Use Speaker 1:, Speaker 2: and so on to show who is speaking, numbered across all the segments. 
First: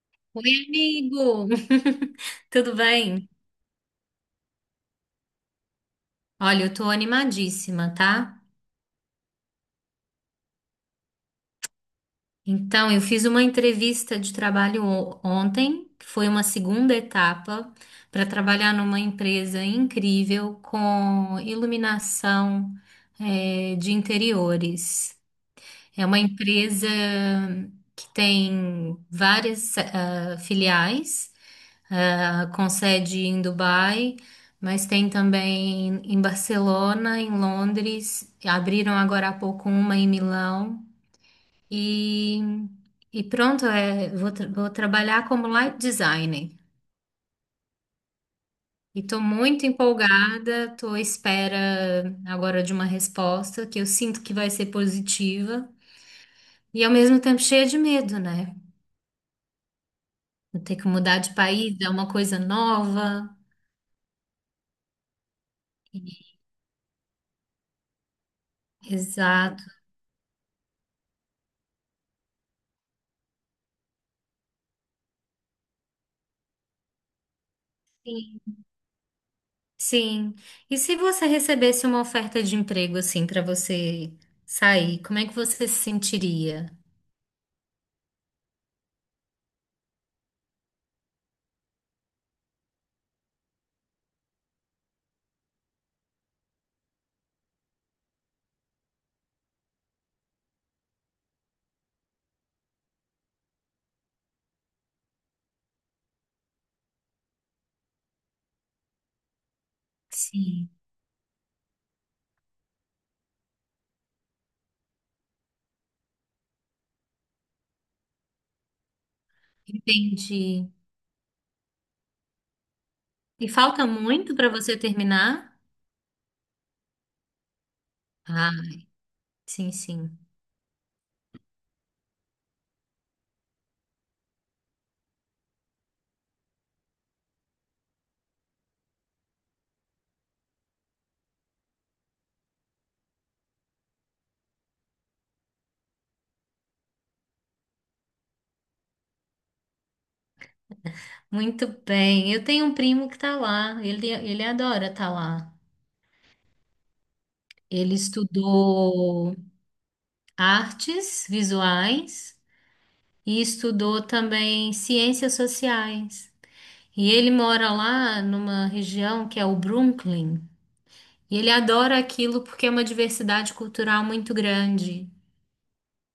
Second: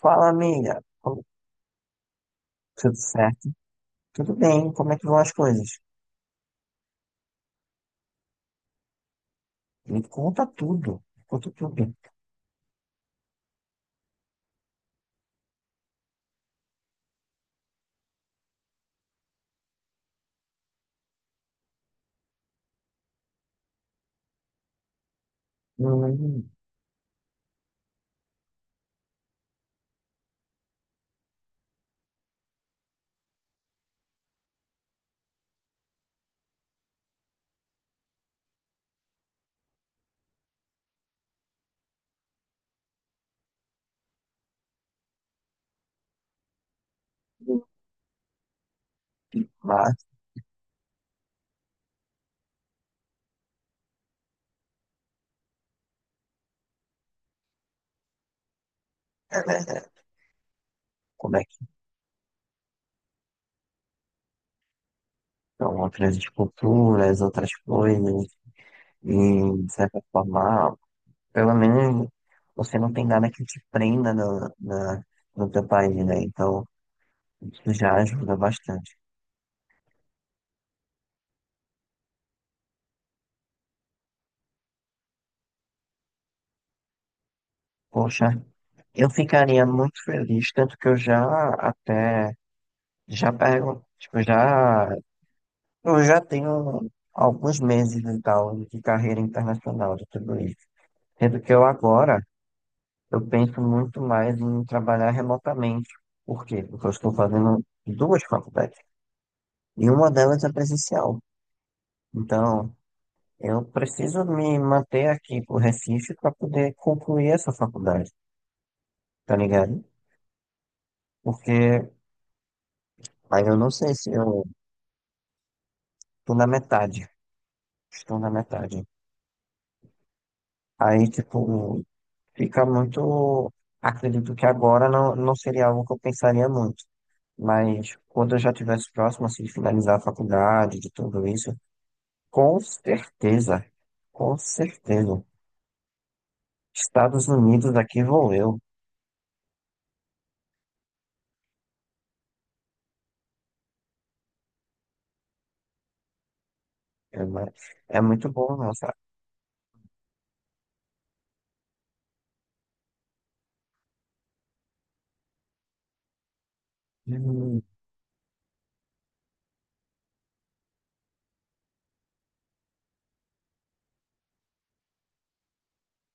Speaker 1: Fala,
Speaker 2: Oi,
Speaker 1: amiga. Como-
Speaker 2: amigo! Tudo
Speaker 1: Tudo
Speaker 2: bem?
Speaker 1: certo? Tudo bem? Como é que vão as coisas?
Speaker 2: Olha, eu tô animadíssima, tá?
Speaker 1: Me conta tudo. Me conta tudo.
Speaker 2: Então, eu fiz uma entrevista de trabalho ontem, que foi uma segunda etapa, para trabalhar numa empresa incrível com iluminação, de interiores. É uma
Speaker 1: Hum,
Speaker 2: empresa que tem várias filiais. Com sede em Dubai, mas tem também em Barcelona, em Londres, abriram agora há pouco uma em Milão e, e pronto, é, vou, vou trabalhar como light designer. E estou muito
Speaker 1: mas,
Speaker 2: empolgada, estou à espera agora de uma resposta que eu sinto que vai ser positiva e ao mesmo tempo cheia de medo, né?
Speaker 1: é, é,
Speaker 2: Vou ter que mudar de
Speaker 1: como é que
Speaker 2: país, é uma coisa nova.
Speaker 1: estão outras culturas, outras coisas? E,
Speaker 2: Exato.
Speaker 1: de certa forma, pelo menos você não tem nada que te prenda no teu país, né? Então, isso já ajuda bastante.
Speaker 2: Sim. E se você recebesse uma oferta de emprego assim para você sair, como é que você se sentiria?
Speaker 1: Poxa, eu ficaria muito feliz, tanto que eu já até, já pergunto, tipo, já. Eu já tenho alguns meses e tal de carreira internacional de tudo isso. Sendo que eu agora, eu penso muito mais em trabalhar remotamente. Por quê? Porque eu estou fazendo duas faculdades e uma delas é
Speaker 2: Sim,
Speaker 1: presencial. Então, eu preciso me manter aqui pro Recife para poder concluir essa faculdade, tá ligado?
Speaker 2: entendi.
Speaker 1: Porque aí
Speaker 2: E
Speaker 1: eu não
Speaker 2: falta
Speaker 1: sei se
Speaker 2: muito
Speaker 1: eu
Speaker 2: para você terminar?
Speaker 1: tô na metade. Estou na
Speaker 2: Ah,
Speaker 1: metade.
Speaker 2: sim, sim.
Speaker 1: Aí, tipo, fica muito. Acredito que agora não, não seria algo que eu pensaria muito, mas quando eu já estivesse próximo assim, de finalizar a faculdade, de tudo isso, com certeza, com certeza. Estados Unidos, aqui vou eu.
Speaker 2: Muito bem. Eu tenho um primo que tá lá. Ele adora estar lá.
Speaker 1: É, mu-
Speaker 2: Ele
Speaker 1: é muito bom, não, sabe?
Speaker 2: estudou artes visuais e estudou também ciências sociais. E ele
Speaker 1: Hum,
Speaker 2: mora lá numa região que é o Brooklyn. E ele adora aquilo porque é uma diversidade cultural muito grande.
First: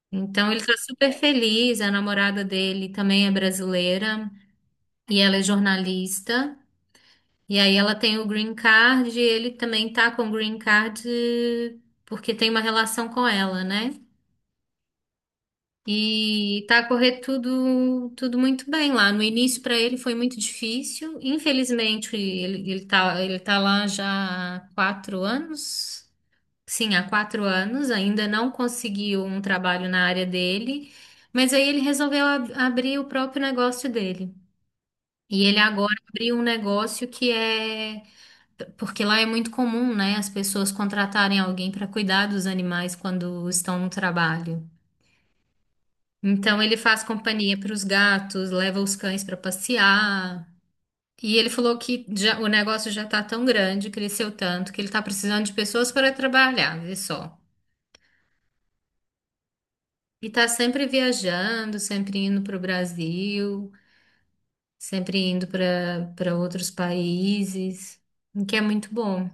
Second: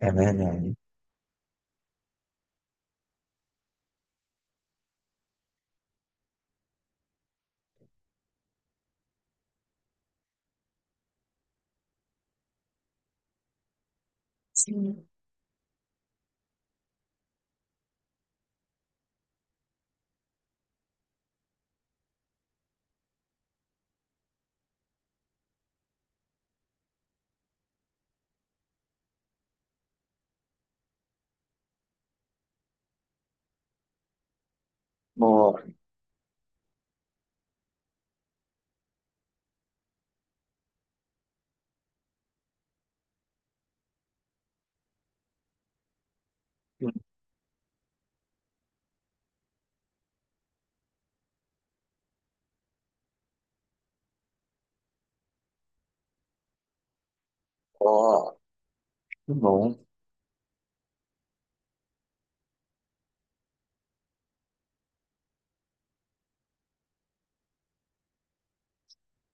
Speaker 1: é
Speaker 2: Então ele está
Speaker 1: verdade.
Speaker 2: super feliz. A namorada dele também é brasileira e ela é jornalista. E aí ela tem o green card e ele também tá com o green card porque tem uma relação com ela, né?
Speaker 1: Sim.
Speaker 2: E tá a correr tudo, tudo muito bem lá. No início para ele foi muito difícil. Infelizmente ele tá lá já há 4 anos. Sim, há 4 anos, ainda não conseguiu um trabalho na área dele, mas aí ele resolveu abrir o próprio negócio dele. E ele
Speaker 1: Bom,
Speaker 2: agora abriu um negócio que é. Porque lá é muito comum, né, as pessoas contratarem alguém para cuidar dos animais quando estão no trabalho. Então ele faz companhia para os gatos, leva os cães para passear. E ele falou que o negócio já está tão grande, cresceu tanto, que ele está precisando de pessoas para trabalhar, vê só.
Speaker 1: bom, que bom.
Speaker 2: E tá sempre viajando, sempre indo para o Brasil, sempre indo para outros países, o que é muito bom.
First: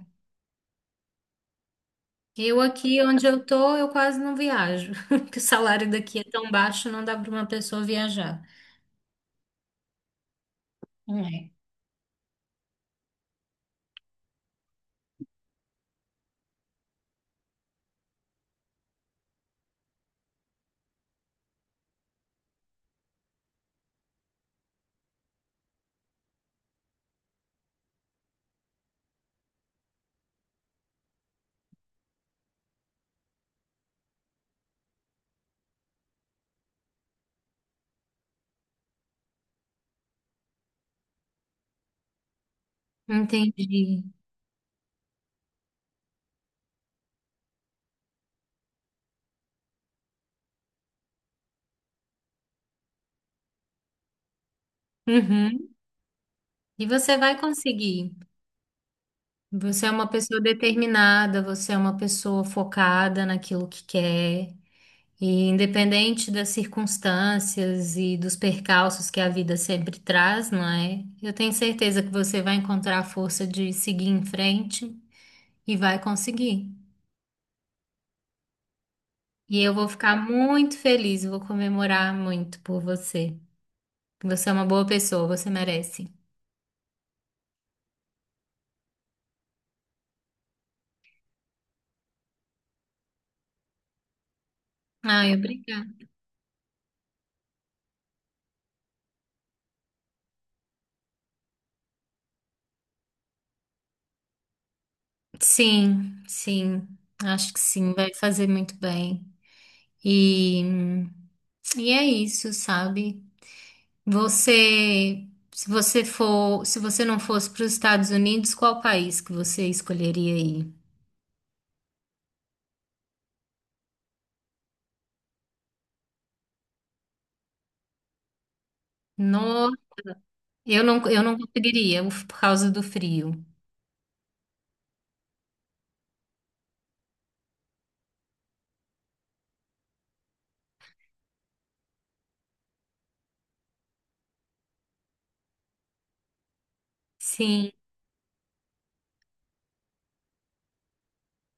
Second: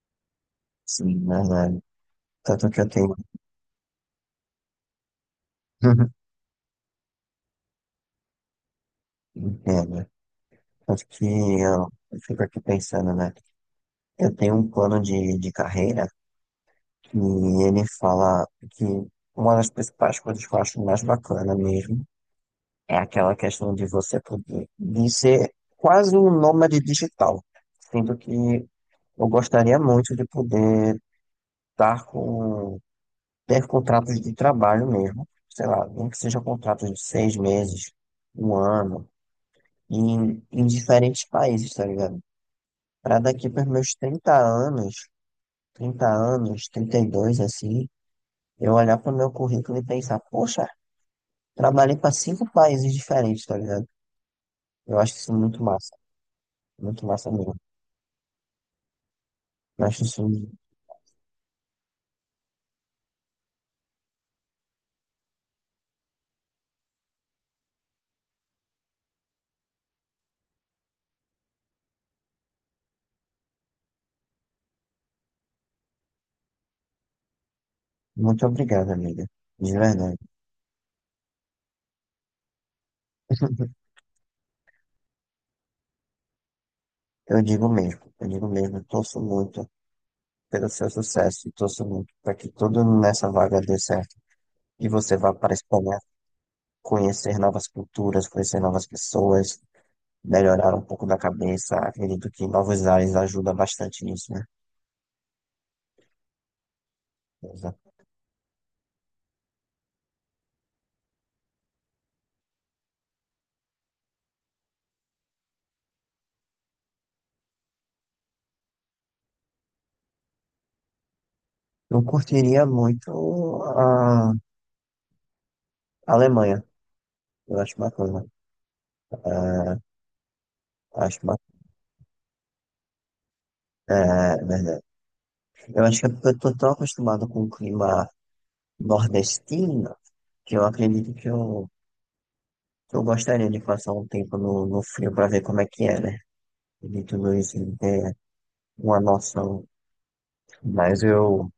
Speaker 1: Sim, é verdade.
Speaker 2: Eu
Speaker 1: Tanto que eu
Speaker 2: aqui
Speaker 1: tenho.
Speaker 2: onde eu tô, eu quase não viajo, porque o salário daqui é tão baixo, não dá para uma pessoa viajar.
Speaker 1: Entendo. Tanto
Speaker 2: Não
Speaker 1: que
Speaker 2: é?
Speaker 1: eu fico aqui pensando, né? Eu tenho um plano de carreira. E ele fala que uma das principais coisas que eu acho mais bacana mesmo é aquela questão de você poder, de ser quase um nômade digital. Sendo que eu gostaria muito de poder estar com, ter contratos de trabalho mesmo, sei lá, nem que seja contratos de 6 meses, um ano, em diferentes países, tá ligado? Para daqui para meus
Speaker 2: Entendi.
Speaker 1: 30 anos, 30 anos, 32, assim, eu olhar para o meu currículo e pensar, poxa, trabalhei para 5 países diferentes, tá ligado? Eu acho isso muito
Speaker 2: Uhum.
Speaker 1: massa.
Speaker 2: E
Speaker 1: Muito
Speaker 2: você
Speaker 1: massa
Speaker 2: vai
Speaker 1: mesmo.
Speaker 2: conseguir.
Speaker 1: Eu
Speaker 2: Você é
Speaker 1: acho
Speaker 2: uma
Speaker 1: isso
Speaker 2: pessoa determinada, você é uma pessoa focada naquilo que quer. E independente das circunstâncias e dos percalços que a vida sempre traz, não é? Eu tenho certeza que você vai encontrar a força de seguir em frente e vai conseguir.
Speaker 1: muito obrigado, amiga.
Speaker 2: E
Speaker 1: De
Speaker 2: eu vou ficar
Speaker 1: verdade.
Speaker 2: muito feliz, vou comemorar muito por você. Você é uma boa pessoa, você merece.
Speaker 1: Eu digo mesmo. Eu digo mesmo. Torço muito pelo seu sucesso. E torço muito para que tudo nessa vaga dê certo. E você vá
Speaker 2: Ai,
Speaker 1: para a
Speaker 2: obrigada.
Speaker 1: Espanha conhecer novas culturas, conhecer novas pessoas, melhorar um pouco da cabeça. Acredito que novos ares ajuda bastante nisso, né?
Speaker 2: Sim, sim, acho que
Speaker 1: Exato.
Speaker 2: sim, vai fazer muito bem. E, e é isso, sabe? Você, se você for, se você não fosse para os Estados Unidos, qual país que você escolheria aí?
Speaker 1: Eu curtiria muito a Alemanha. Eu acho bacana.
Speaker 2: No,
Speaker 1: Ah,
Speaker 2: eu
Speaker 1: acho
Speaker 2: não conseguiria, uf, por causa do frio.
Speaker 1: é, verdade. Eu acho que é porque eu tô tão acostumado com o clima nordestino que eu acredito que que eu gostaria de passar um tempo no frio para ver como é que é, né? De tudo isso
Speaker 2: Sim,
Speaker 1: de ter uma noção. Mas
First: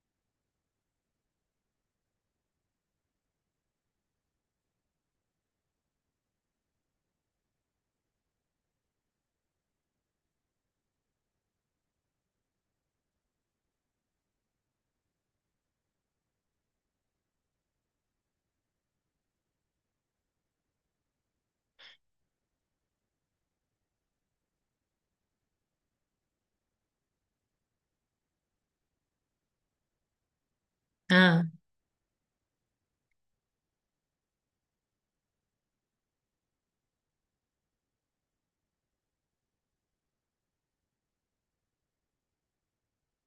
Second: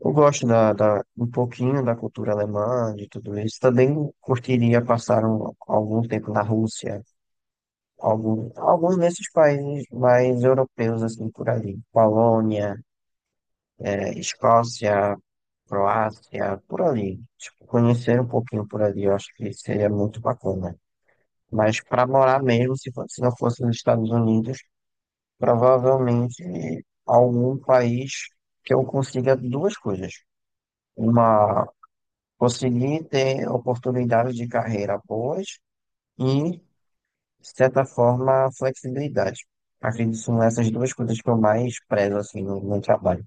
Speaker 1: eu gosto um pouquinho da cultura alemã, de tudo isso. Também curtiria passar algum tempo na Rússia, alguns desses países mais europeus, assim, por ali. Polônia. É, Escócia, Croácia, por ali. Tipo, conhecer um pouquinho por ali, eu acho que seria muito bacana. Mas para morar mesmo, se fo- se não fosse nos Estados Unidos, provavelmente algum país que eu consiga duas coisas.
Speaker 2: ah,
Speaker 1: Uma, conseguir ter oportunidades de carreira boas e, de certa forma, flexibilidade. Acredito que são essas duas coisas que eu mais prezo assim, no meu trabalho.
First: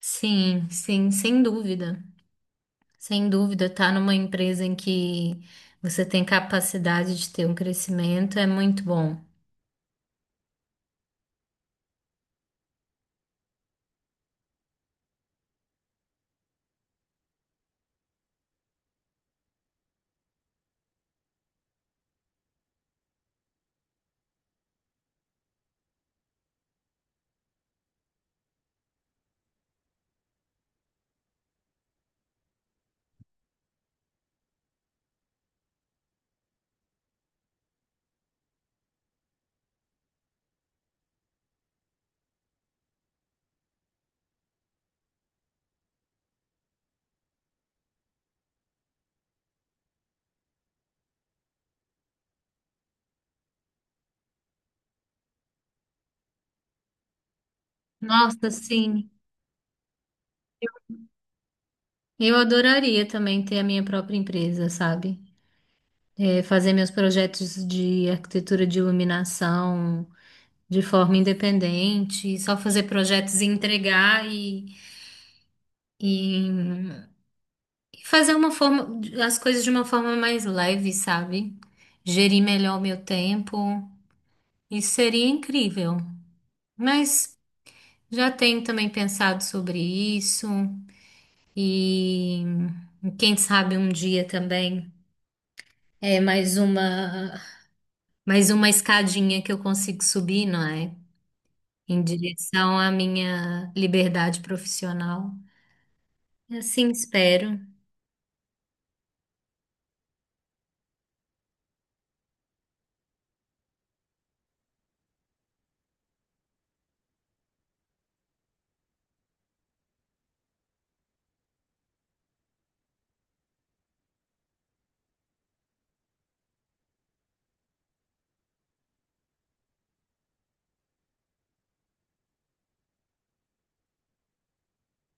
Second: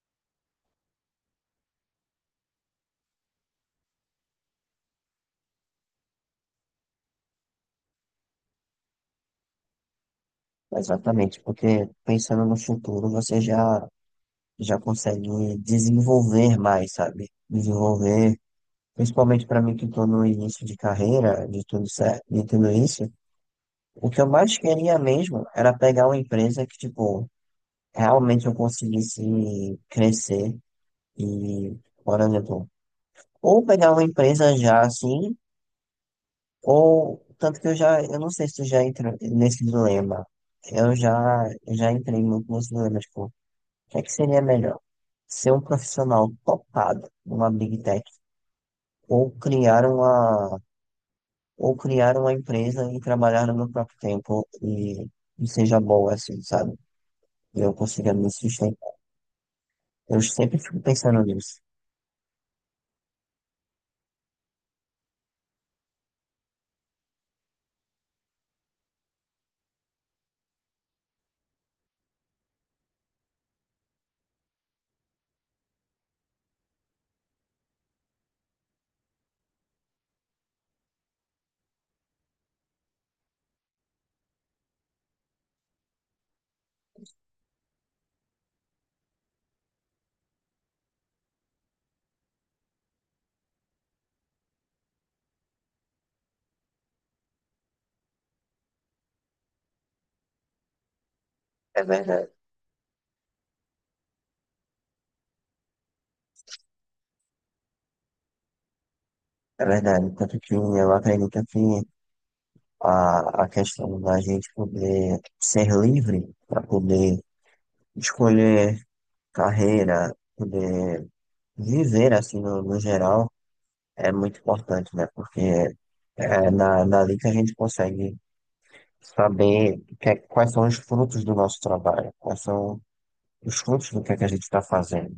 Speaker 2: sim, sim, sem dúvida. Sem dúvida, tá numa empresa em que você tem capacidade de ter um crescimento é muito bom.
Speaker 1: Exatamente, porque pensando no futuro, você já já consegue desenvolver mais, sabe? Desenvolver, principalmente para mim que estou no início de carreira, de tudo certo, de tudo isso, o que eu mais queria mesmo era pegar uma empresa que, tipo, realmente eu conseguisse crescer e, por exemplo, ou pegar uma empresa já assim, ou tanto que eu já, eu não sei se tu já entrou nesse dilema. Eu já entrei muito nesse dilema, tipo, o que é que seria melhor? Ser um profissional topado numa Big Tech ou criar uma, ou criar uma empresa e trabalhar no meu próprio tempo e seja boa assim, sabe? E eu consiga me
Speaker 2: Nossa,
Speaker 1: sustentar.
Speaker 2: sim.
Speaker 1: Eu sempre fico pensando nisso.
Speaker 2: Eu adoraria também ter a minha própria empresa, sabe? É, fazer meus projetos de arquitetura de iluminação, de forma independente, só fazer projetos e entregar e e fazer uma forma, as coisas de uma forma mais leve, sabe? Gerir melhor o meu tempo. Isso seria incrível. Mas já tenho também pensado sobre isso e quem sabe um dia também é mais uma escadinha que eu consigo subir, não é?
Speaker 1: É
Speaker 2: Em
Speaker 1: verdade.
Speaker 2: direção à minha liberdade profissional. Assim espero.
Speaker 1: É verdade. Tanto que eu acredito que a questão da gente poder ser livre para poder escolher carreira, poder viver assim no geral, é muito importante, né? Porque é na, dali que a gente consegue saber o que é- quais são os frutos do nosso trabalho, quais são os frutos do que é que a gente está fazendo.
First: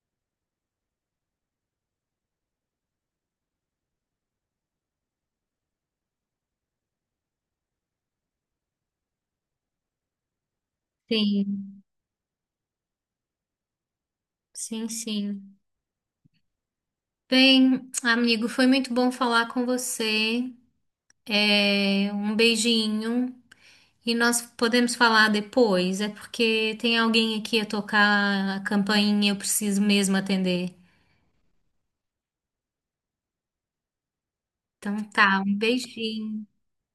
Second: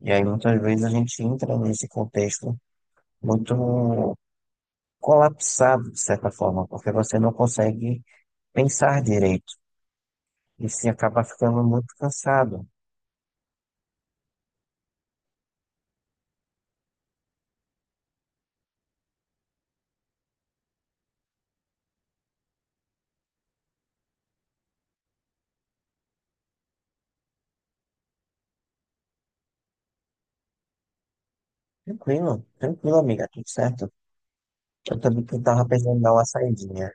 Speaker 1: E aí muitas vezes a gente entra nesse contexto muito colapsado, de certa forma, porque você não consegue pensar direito e se acaba ficando
Speaker 2: Sim,
Speaker 1: muito cansado.
Speaker 2: sim, sim. Bem, amigo, foi muito bom falar com você. É, um beijinho. E nós podemos falar depois. É porque tem alguém aqui a tocar a campainha, eu preciso mesmo atender.
Speaker 1: Tranquilo, tranquilo, amiga, tudo certo. Eu
Speaker 2: Então
Speaker 1: também
Speaker 2: tá, um
Speaker 1: estava pensando em dar uma
Speaker 2: beijinho.
Speaker 1: saidinha.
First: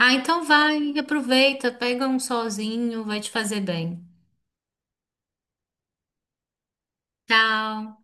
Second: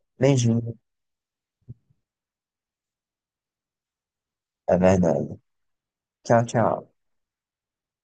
Speaker 2: Ah, então
Speaker 1: Beijinho,
Speaker 2: vai, aproveita, pega um solzinho, vai te fazer bem.
Speaker 1: é verdade. Tchau, tchau.
Speaker 2: Tchau.